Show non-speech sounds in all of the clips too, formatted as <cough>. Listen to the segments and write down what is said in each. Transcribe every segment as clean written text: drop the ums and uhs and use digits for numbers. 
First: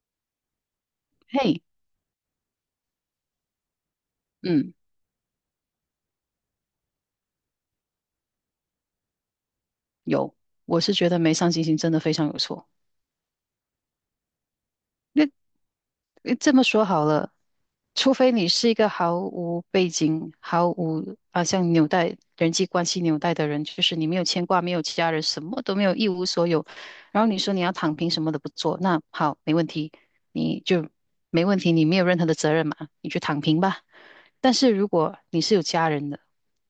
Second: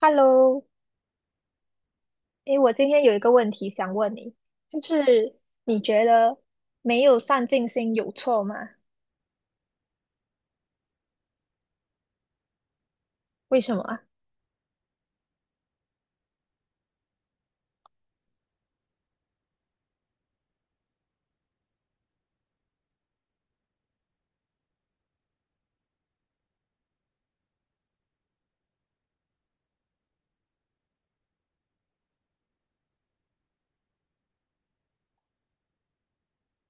Hello，嘿，诶，我今天有一个问题想问你，嗯，就是你觉得没有上进心有错吗？有，我是觉得没上进心真的非常有错。为什么啊？诶这么说好了，除非你是一个毫无背景、毫无像纽带人际关系纽带的人，就是你没有牵挂、没有其他人，什么都没有，一无所有。然后你说你要躺平，什么都不做，那好，没问题，你就没问题，你没有任何的责任嘛，你去躺平吧。但是如果你是有家人的，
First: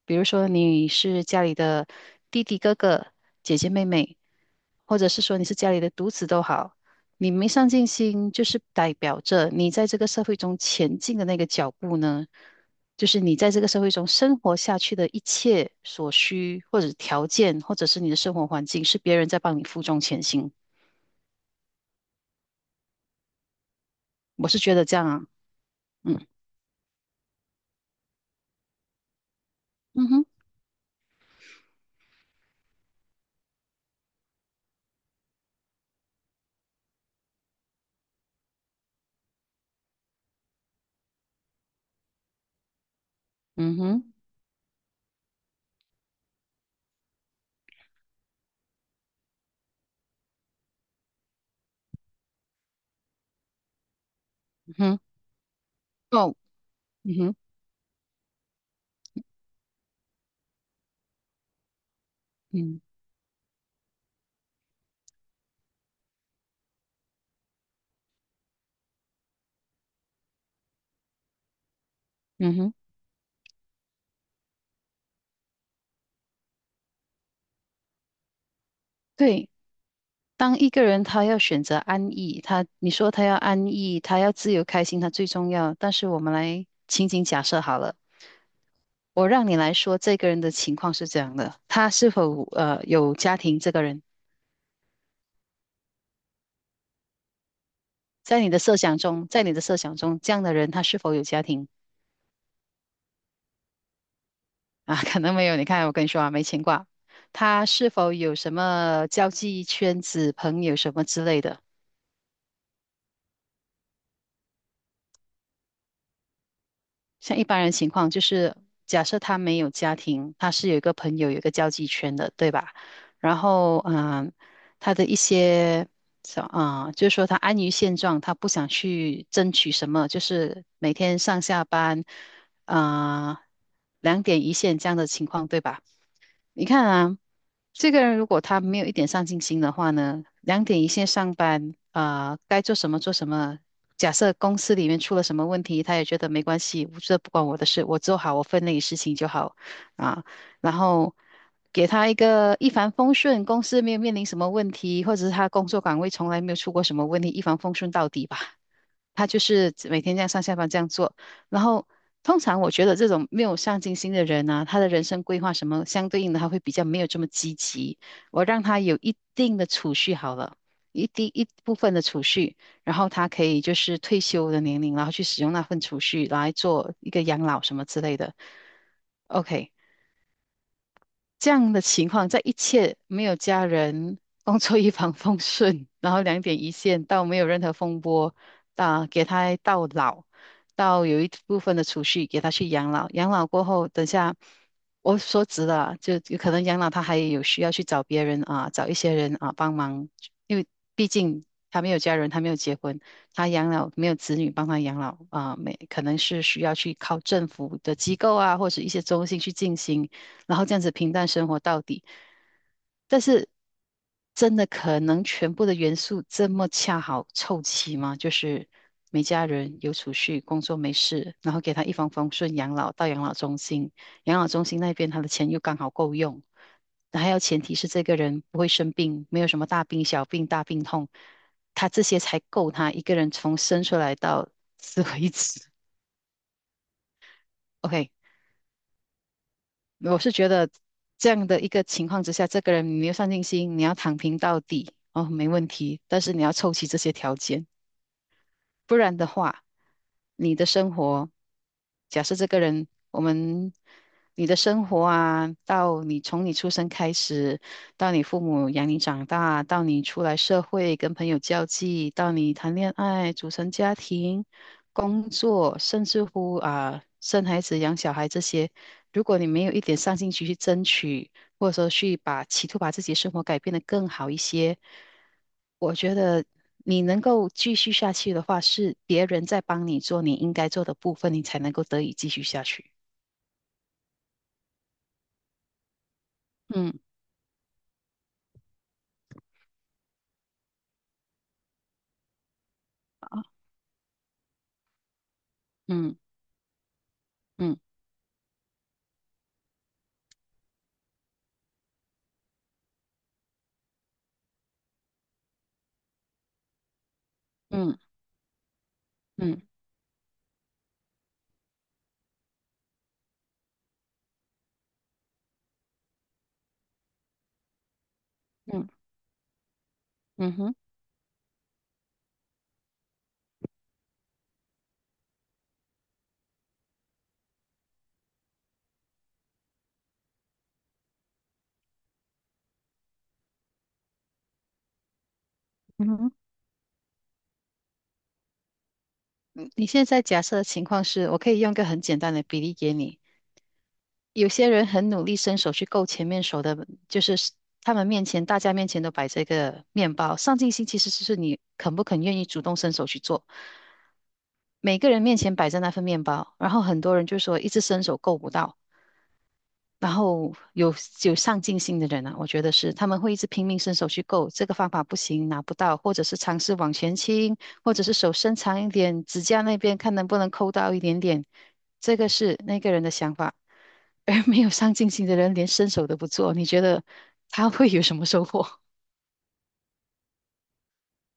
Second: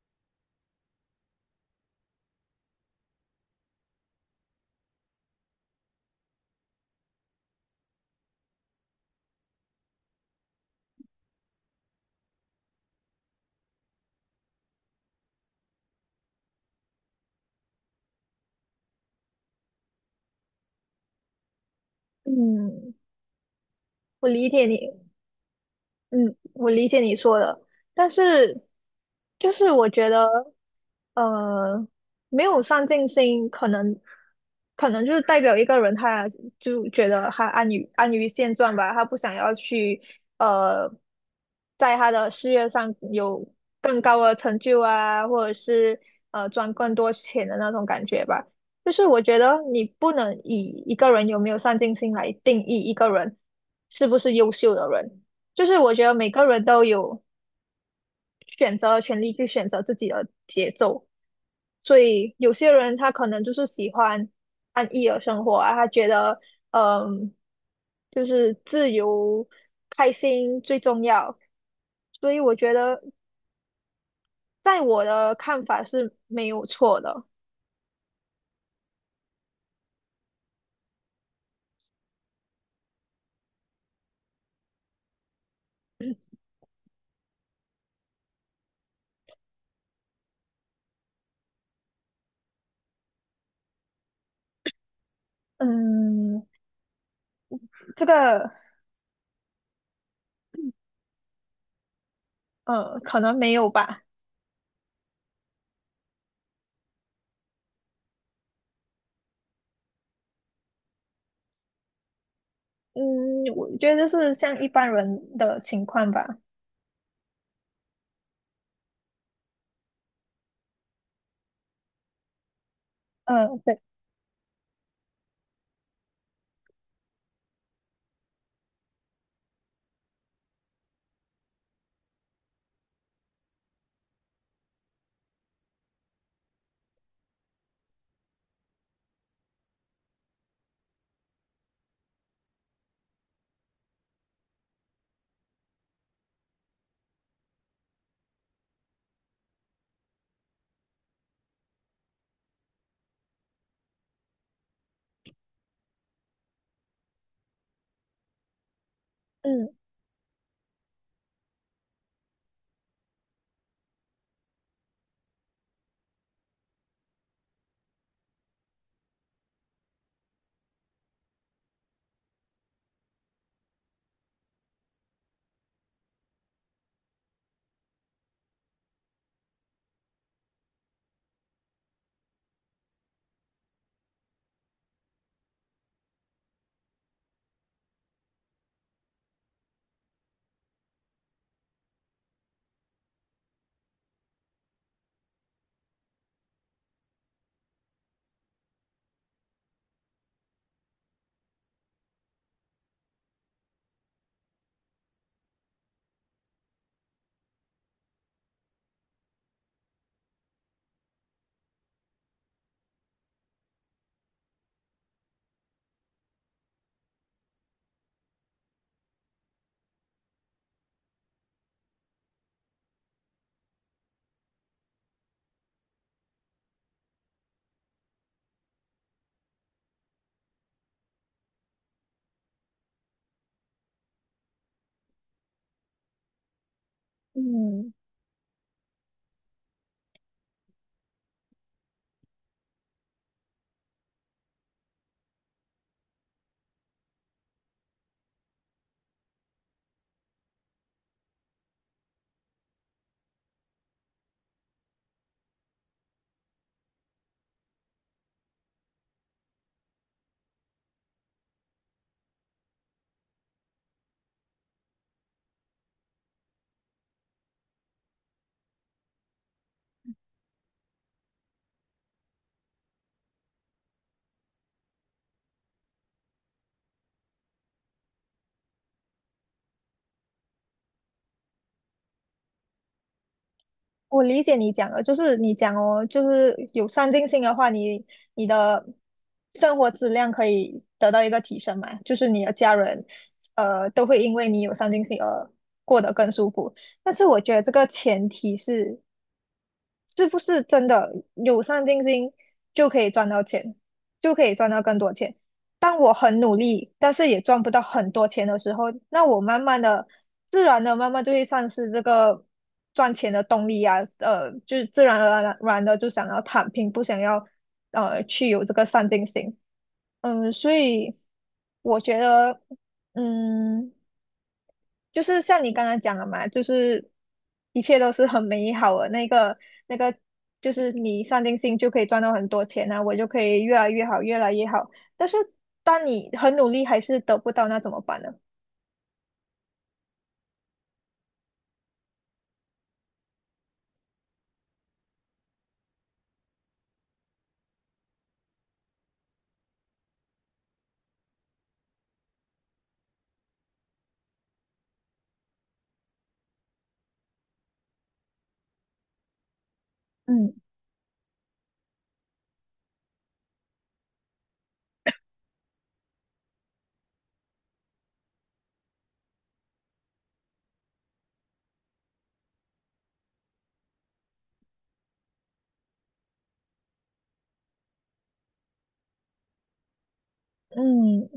比如说你是家里的弟弟、哥哥、姐姐、妹妹，或者是说你是家里的独子都好，你没上进心，就是代表着你在这个社会中前进的那个脚步呢，就是你在这个社会中生活下去的一切所需，或者条件，或者是你的生活环境，是别人在帮你负重前行。嗯，我理我是解觉得这你。样啊。嗯嗯，我理解你说的，但是就是我觉嗯哼，得，呃，没有上进心，可能就是代表一个人，他就觉得他安于现状吧，他不想要去，呃，在他的事业上有嗯更哼，高的成就啊，或者是赚更多钱的那种感觉吧。就是我觉得你不能以一个人有没有上进心来定义一个人是不是优秀嗯的哼，人。就是我觉得每哦，个人都嗯有哼，选择的权利去选择自己的节奏，所以有些嗯人他可能就是喜欢安逸的生活啊，他觉得嗯，就是自由开心最重要，所以我嗯觉哼，得在我的看法是没有错的。对。当一个人他要选择安逸，你说他要安逸，他要自由开心，他最重要。但是我们来情景假设好了，我让你来说这个人的情况是这样的，他是否有家庭？这个人嗯，这在个你的设想中，在你的设想中，这样的人他是否有家庭可能没有吧。啊？可能没有。你看，我跟你说啊，没牵挂。他是否有什么交际圈子、朋友什么之类的？嗯，我觉得是像一般人的情况吧。像一般人情况，就是假设他没有家庭，他是有一个朋友，有一个交际圈的，对吧？然嗯，后，对，他的一些，就是说他安于现状，他不想去争取什么，就是每天上下班，啊、两点一线这样的情况，对吧？你看啊，这个人如果他没有一点上进心的话呢，两点一线上班啊，该做什么做什么。假设公司里面出了什么问题，他也觉得没关系，我这不关我的事，我做好我分内的事情就好啊。然后给他一个一帆风顺，公司没有面临什么问题，或者是他工作岗位从来没有出过什么问题，一帆风顺到底吧。他就嗯是每天这样上下班这样做。然后，通常我觉得这种没有上进心的人呢、他的人生规划什么相对应的，他会比较没有这么积极。我让他有一定的储蓄好了，一定一部分的储蓄，然后他可以就是退休的年龄，然后去使用那份储蓄来做一个养老什么之类的。OK，这样的情况，在一切没有家人、工作一帆风顺，<laughs> 然后两点一线，到没有任何风波，啊，给他到老，到有一部分的储蓄给他去养老。养老过后，等下我说直了啊就有可能养老他还有需要去找别人啊，找一些人啊帮忙，因为毕竟他没有家人，他没有结婚，他养老没有子女帮他养老啊，没可能是需要去靠政府的机构啊，或者一些中心去进行。然后这样子平淡生活到底。但是真的可能全部的元素这么恰好凑齐吗？就是没家人，有储蓄，工作没事，然后给他一帆风顺养老到养老中心，养老中心那边他的钱又刚好够用，还要前提是这个人不会生病，没有什么大病小病大病痛，他这些才够他一个人从生出来到死为止。<laughs> 嗯。OK，我是觉得这样的一个情况之下，这个人你没有上进心，你要躺平到底，哦，没问题，但是你要凑齐这些条件。不然的话，你的生活，假设这个人，我们，你的生活啊，到你从你出生开始，到你父母养你长大，到你出来社会跟朋友交际，到你谈恋爱、组成家庭、工作，甚至乎啊，生孩子、养小孩这些，如果你没有一点上进心去争取，或者说企图把自己的生活改变得更好一些，我觉得你能够继续下去的话，是别人在帮你做你应该做的部分，你才能够得以继续下去。我理解你讲的，就是你讲哦，就是有嗯上进心的话，你的生活质量可以得到一个提升嘛，就是你的家人，呃，都会因为你有上进心而过得嗯更舒服。但是我觉得这嗯个前提是，是不是真的有上进心就可以赚到钱，就可以赚到更多钱？当我很努力，但是也赚不到嗯很多钱的时候，那我慢嗯慢的、自然的、慢慢就会丧失这个赚钱的动力啊。就是自然而然的就想要躺平，不想要去有这个嗯上进心。嗯，嗯所哼以我觉得，嗯，就是像你刚刚讲的嘛，就是一切都是很美好的那个那个，就是你上进心就可以赚到很多钱啊，我就可以越来越好，越来越好。但是当嗯你哼。很努力还是得不到，那怎么办呢？嗯你现在假设的情况是，我可以用一个很简单的比例给你。有些人很努力伸手去够前面手的，就是他们面前，大家面前都摆着一个面包。上进心其实就是你肯不肯愿意主动伸手去做。每个人面前摆着那份面包，然后很多人就说一直伸手够不到，然后嗯有上进心的人呢，我觉得是他们会一直拼命伸手去够，这个方法不行，拿不到，或者是尝试往前倾，或者是手伸长一点，指甲那边看能不能抠到一点点，这个是那个人的想法。<laughs> 而没有上进心的人连伸手都不做，你觉得他会有什么收获？<laughs> 嗯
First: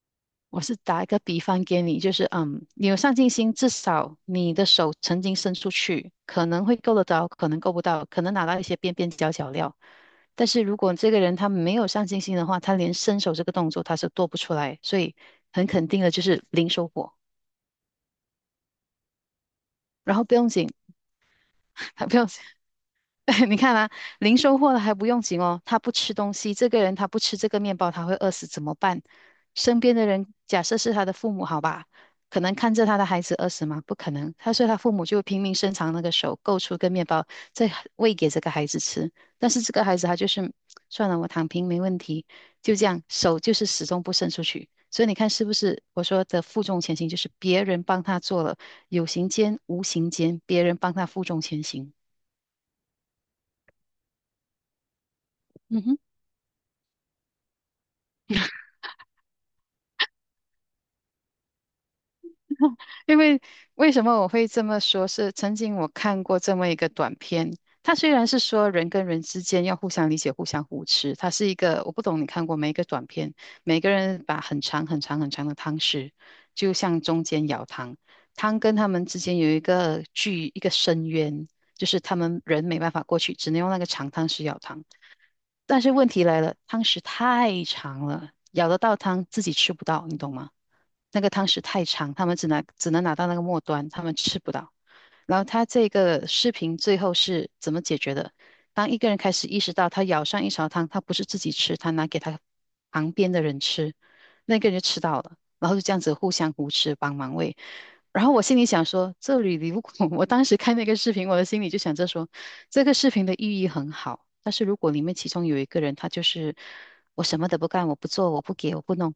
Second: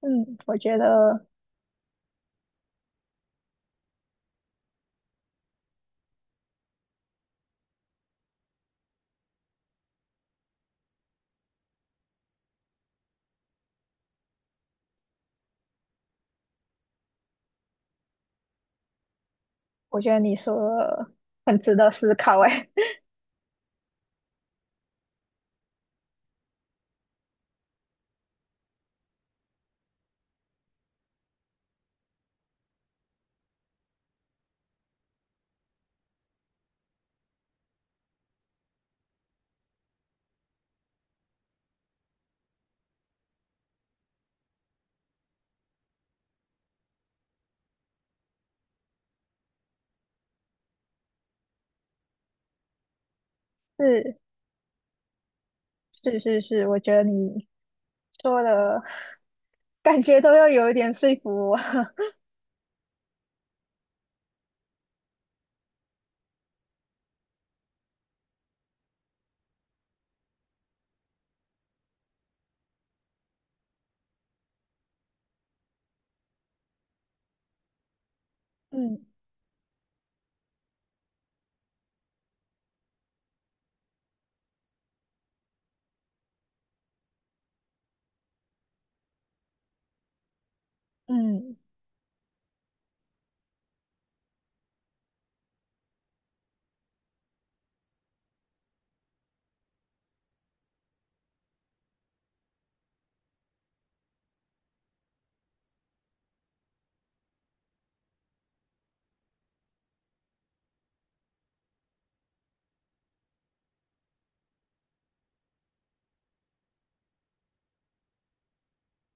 嗯，我我觉是打一个得比方给你，就是你有上进心，至少你的手曾经伸出去，可能会够得着，可能够不到，可能拿到一些边边角角料。但是如果这个人他没有上进心的话，他连伸手这个动作他是做不出来，所以很肯定的就是零收获。然后不你用说紧，的很值得 <laughs> 思不用考，紧，哎，<laughs> 你看啊，零收获了还不用紧哦，他不吃东西，这个人他不吃这个面包，他会饿死怎么办？身边的人，假设是他的父母，好吧，可能看着他的孩子饿死吗？不可能，所以他父母就拼命伸长那个手，够出个面包，再喂给这个孩子吃。但是这个孩子他就是算了，我躺平没问题，就这样，手就是始终不伸出去。所以你看是不是我说的负重前行，就是别人帮他做了，有形间无形间，别人帮他负重前行。<laughs> 是嗯哼。是是是，我觉得你说的 <laughs> 感觉都要有一点说服我。<laughs> 因为为什么我会这么说？是曾经我看过这么一个短片，它虽然是说人跟人之间要互相理解、互相扶持，它是一个我不懂你看过没？一个短片，每个人把很长很长很长的汤匙，就向中间舀汤，汤 <laughs> 跟他们嗯之间有一个深渊，就是他们人没办法过去，只能用那个长汤匙舀汤。但是问题来了，汤匙太长了，舀得到汤自己吃不到，你懂吗？那个汤嗯匙太长，他们只能拿到那个末端，他们吃不到。然后他这个视频最后是怎么解决的？当一个人开始意识到他舀上一勺汤，他不是自己吃，他拿给他旁边的人吃，那个人就吃到了，然后就这样子互相扶持，帮忙喂。然后我心里想说，这里如果 <laughs> 我当时看那个视频，我的心里就想着说，这个视频的寓意很好，但是如果里面其中有一个人，他就是我什么都不干，我不做，我不给，我不弄，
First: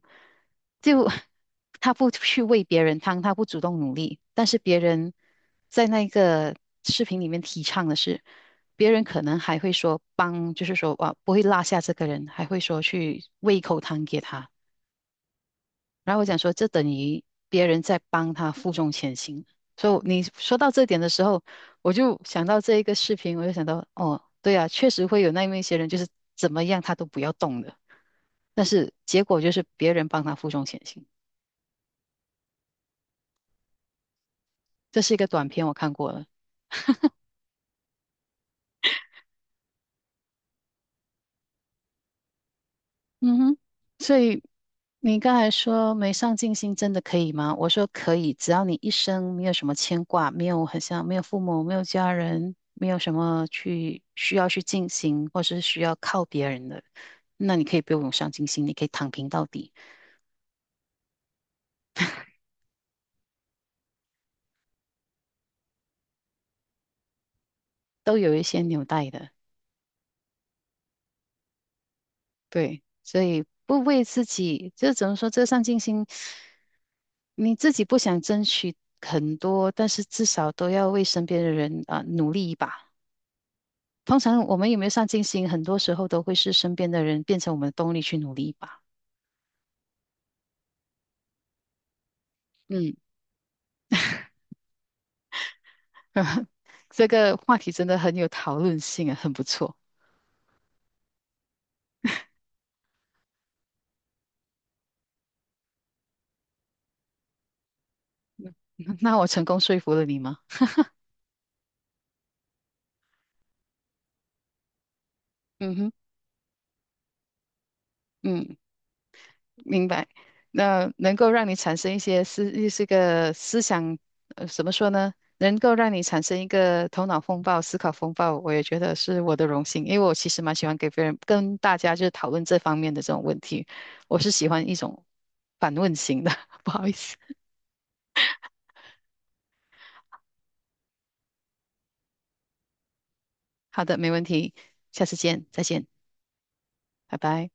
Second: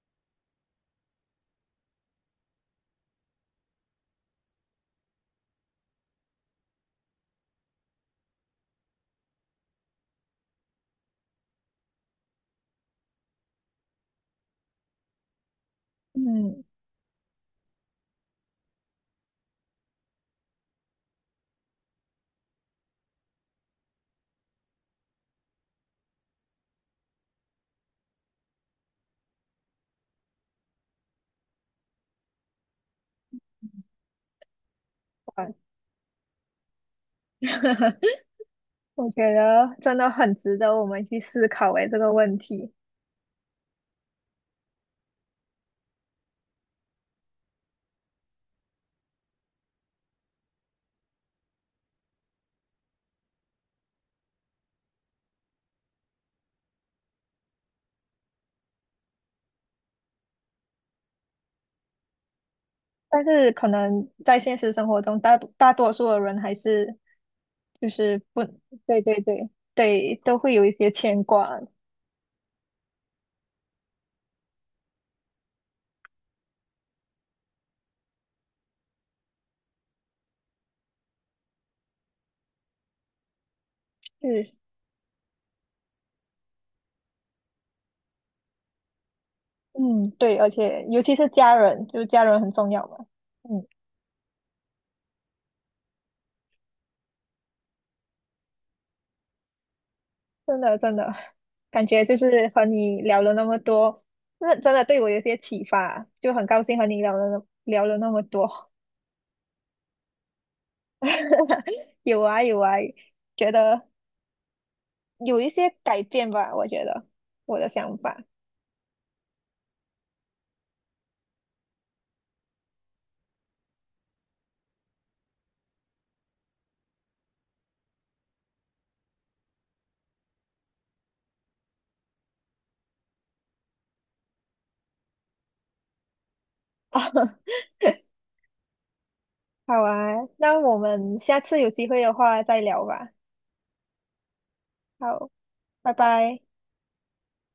就 <laughs> 他不去喂别人汤，他不主动努力，但是别人在那个视频里面提倡的是，别人可能还会说帮，就是说哇，不会落下这个人，还会说去喂一口汤给他。然后我想说，嗯，这等于别人在帮他负重前行。所以你说到这点的时候，我就想到这一个视频，我就想到，哦，对啊，确实会有那么一些人，就是怎么样他都不要动的，但是结果就是别人帮他负重前行。这是一个好吧。 短片，我看过了。<laughs> 我觉得真的很值得我们去思考诶这个问题。嗯哼，所以你刚才说没上进心真的可以吗？我说可以，只要你一生没有什么牵挂，没有很像没有父母，没有家人，没有什么去需要去进行，或是需要靠别人的，那你可以不用有上进心，你可以躺平到底，但是可能在现实生活中，大多数的人还是就都是有不。一些纽对带对的。对对，都会有一些牵挂。对，所以不为自己，这怎么说？这个上进心，你自己不想争取很多，但是至少都要为身边的人啊、努力一把。通常是，我们有没有上进心，很多时候都会是身边的人变成我们的动力去努力吧。嗯，对，而且尤其是家人，就是家人很重要嗯，嘛。嗯，这个话题真的很有讨论性啊，很不错。真的真的，感觉就是和你聊了那么多，那真的对我有些启发，就很高兴和你聊了那么多。<laughs> 那我成功说服了你吗？<laughs> 有啊有啊，觉得有一些嗯哼，改变吧，我觉得我的想法。嗯，明白。那能够让你产生一些思，这个思想，怎么说呢？能够让你产生一个头脑风暴、思考风暴，我也觉得是我的荣幸，因为我其实蛮喜欢给别人跟大家就是讨论这方面的这种问题，我是喜欢一种反问型的，<laughs> 不好意思。<laughs> 好啊，那我们下次有机会的话再聊吧。好的，没问题，下次好，见，再见，拜拜。拜拜。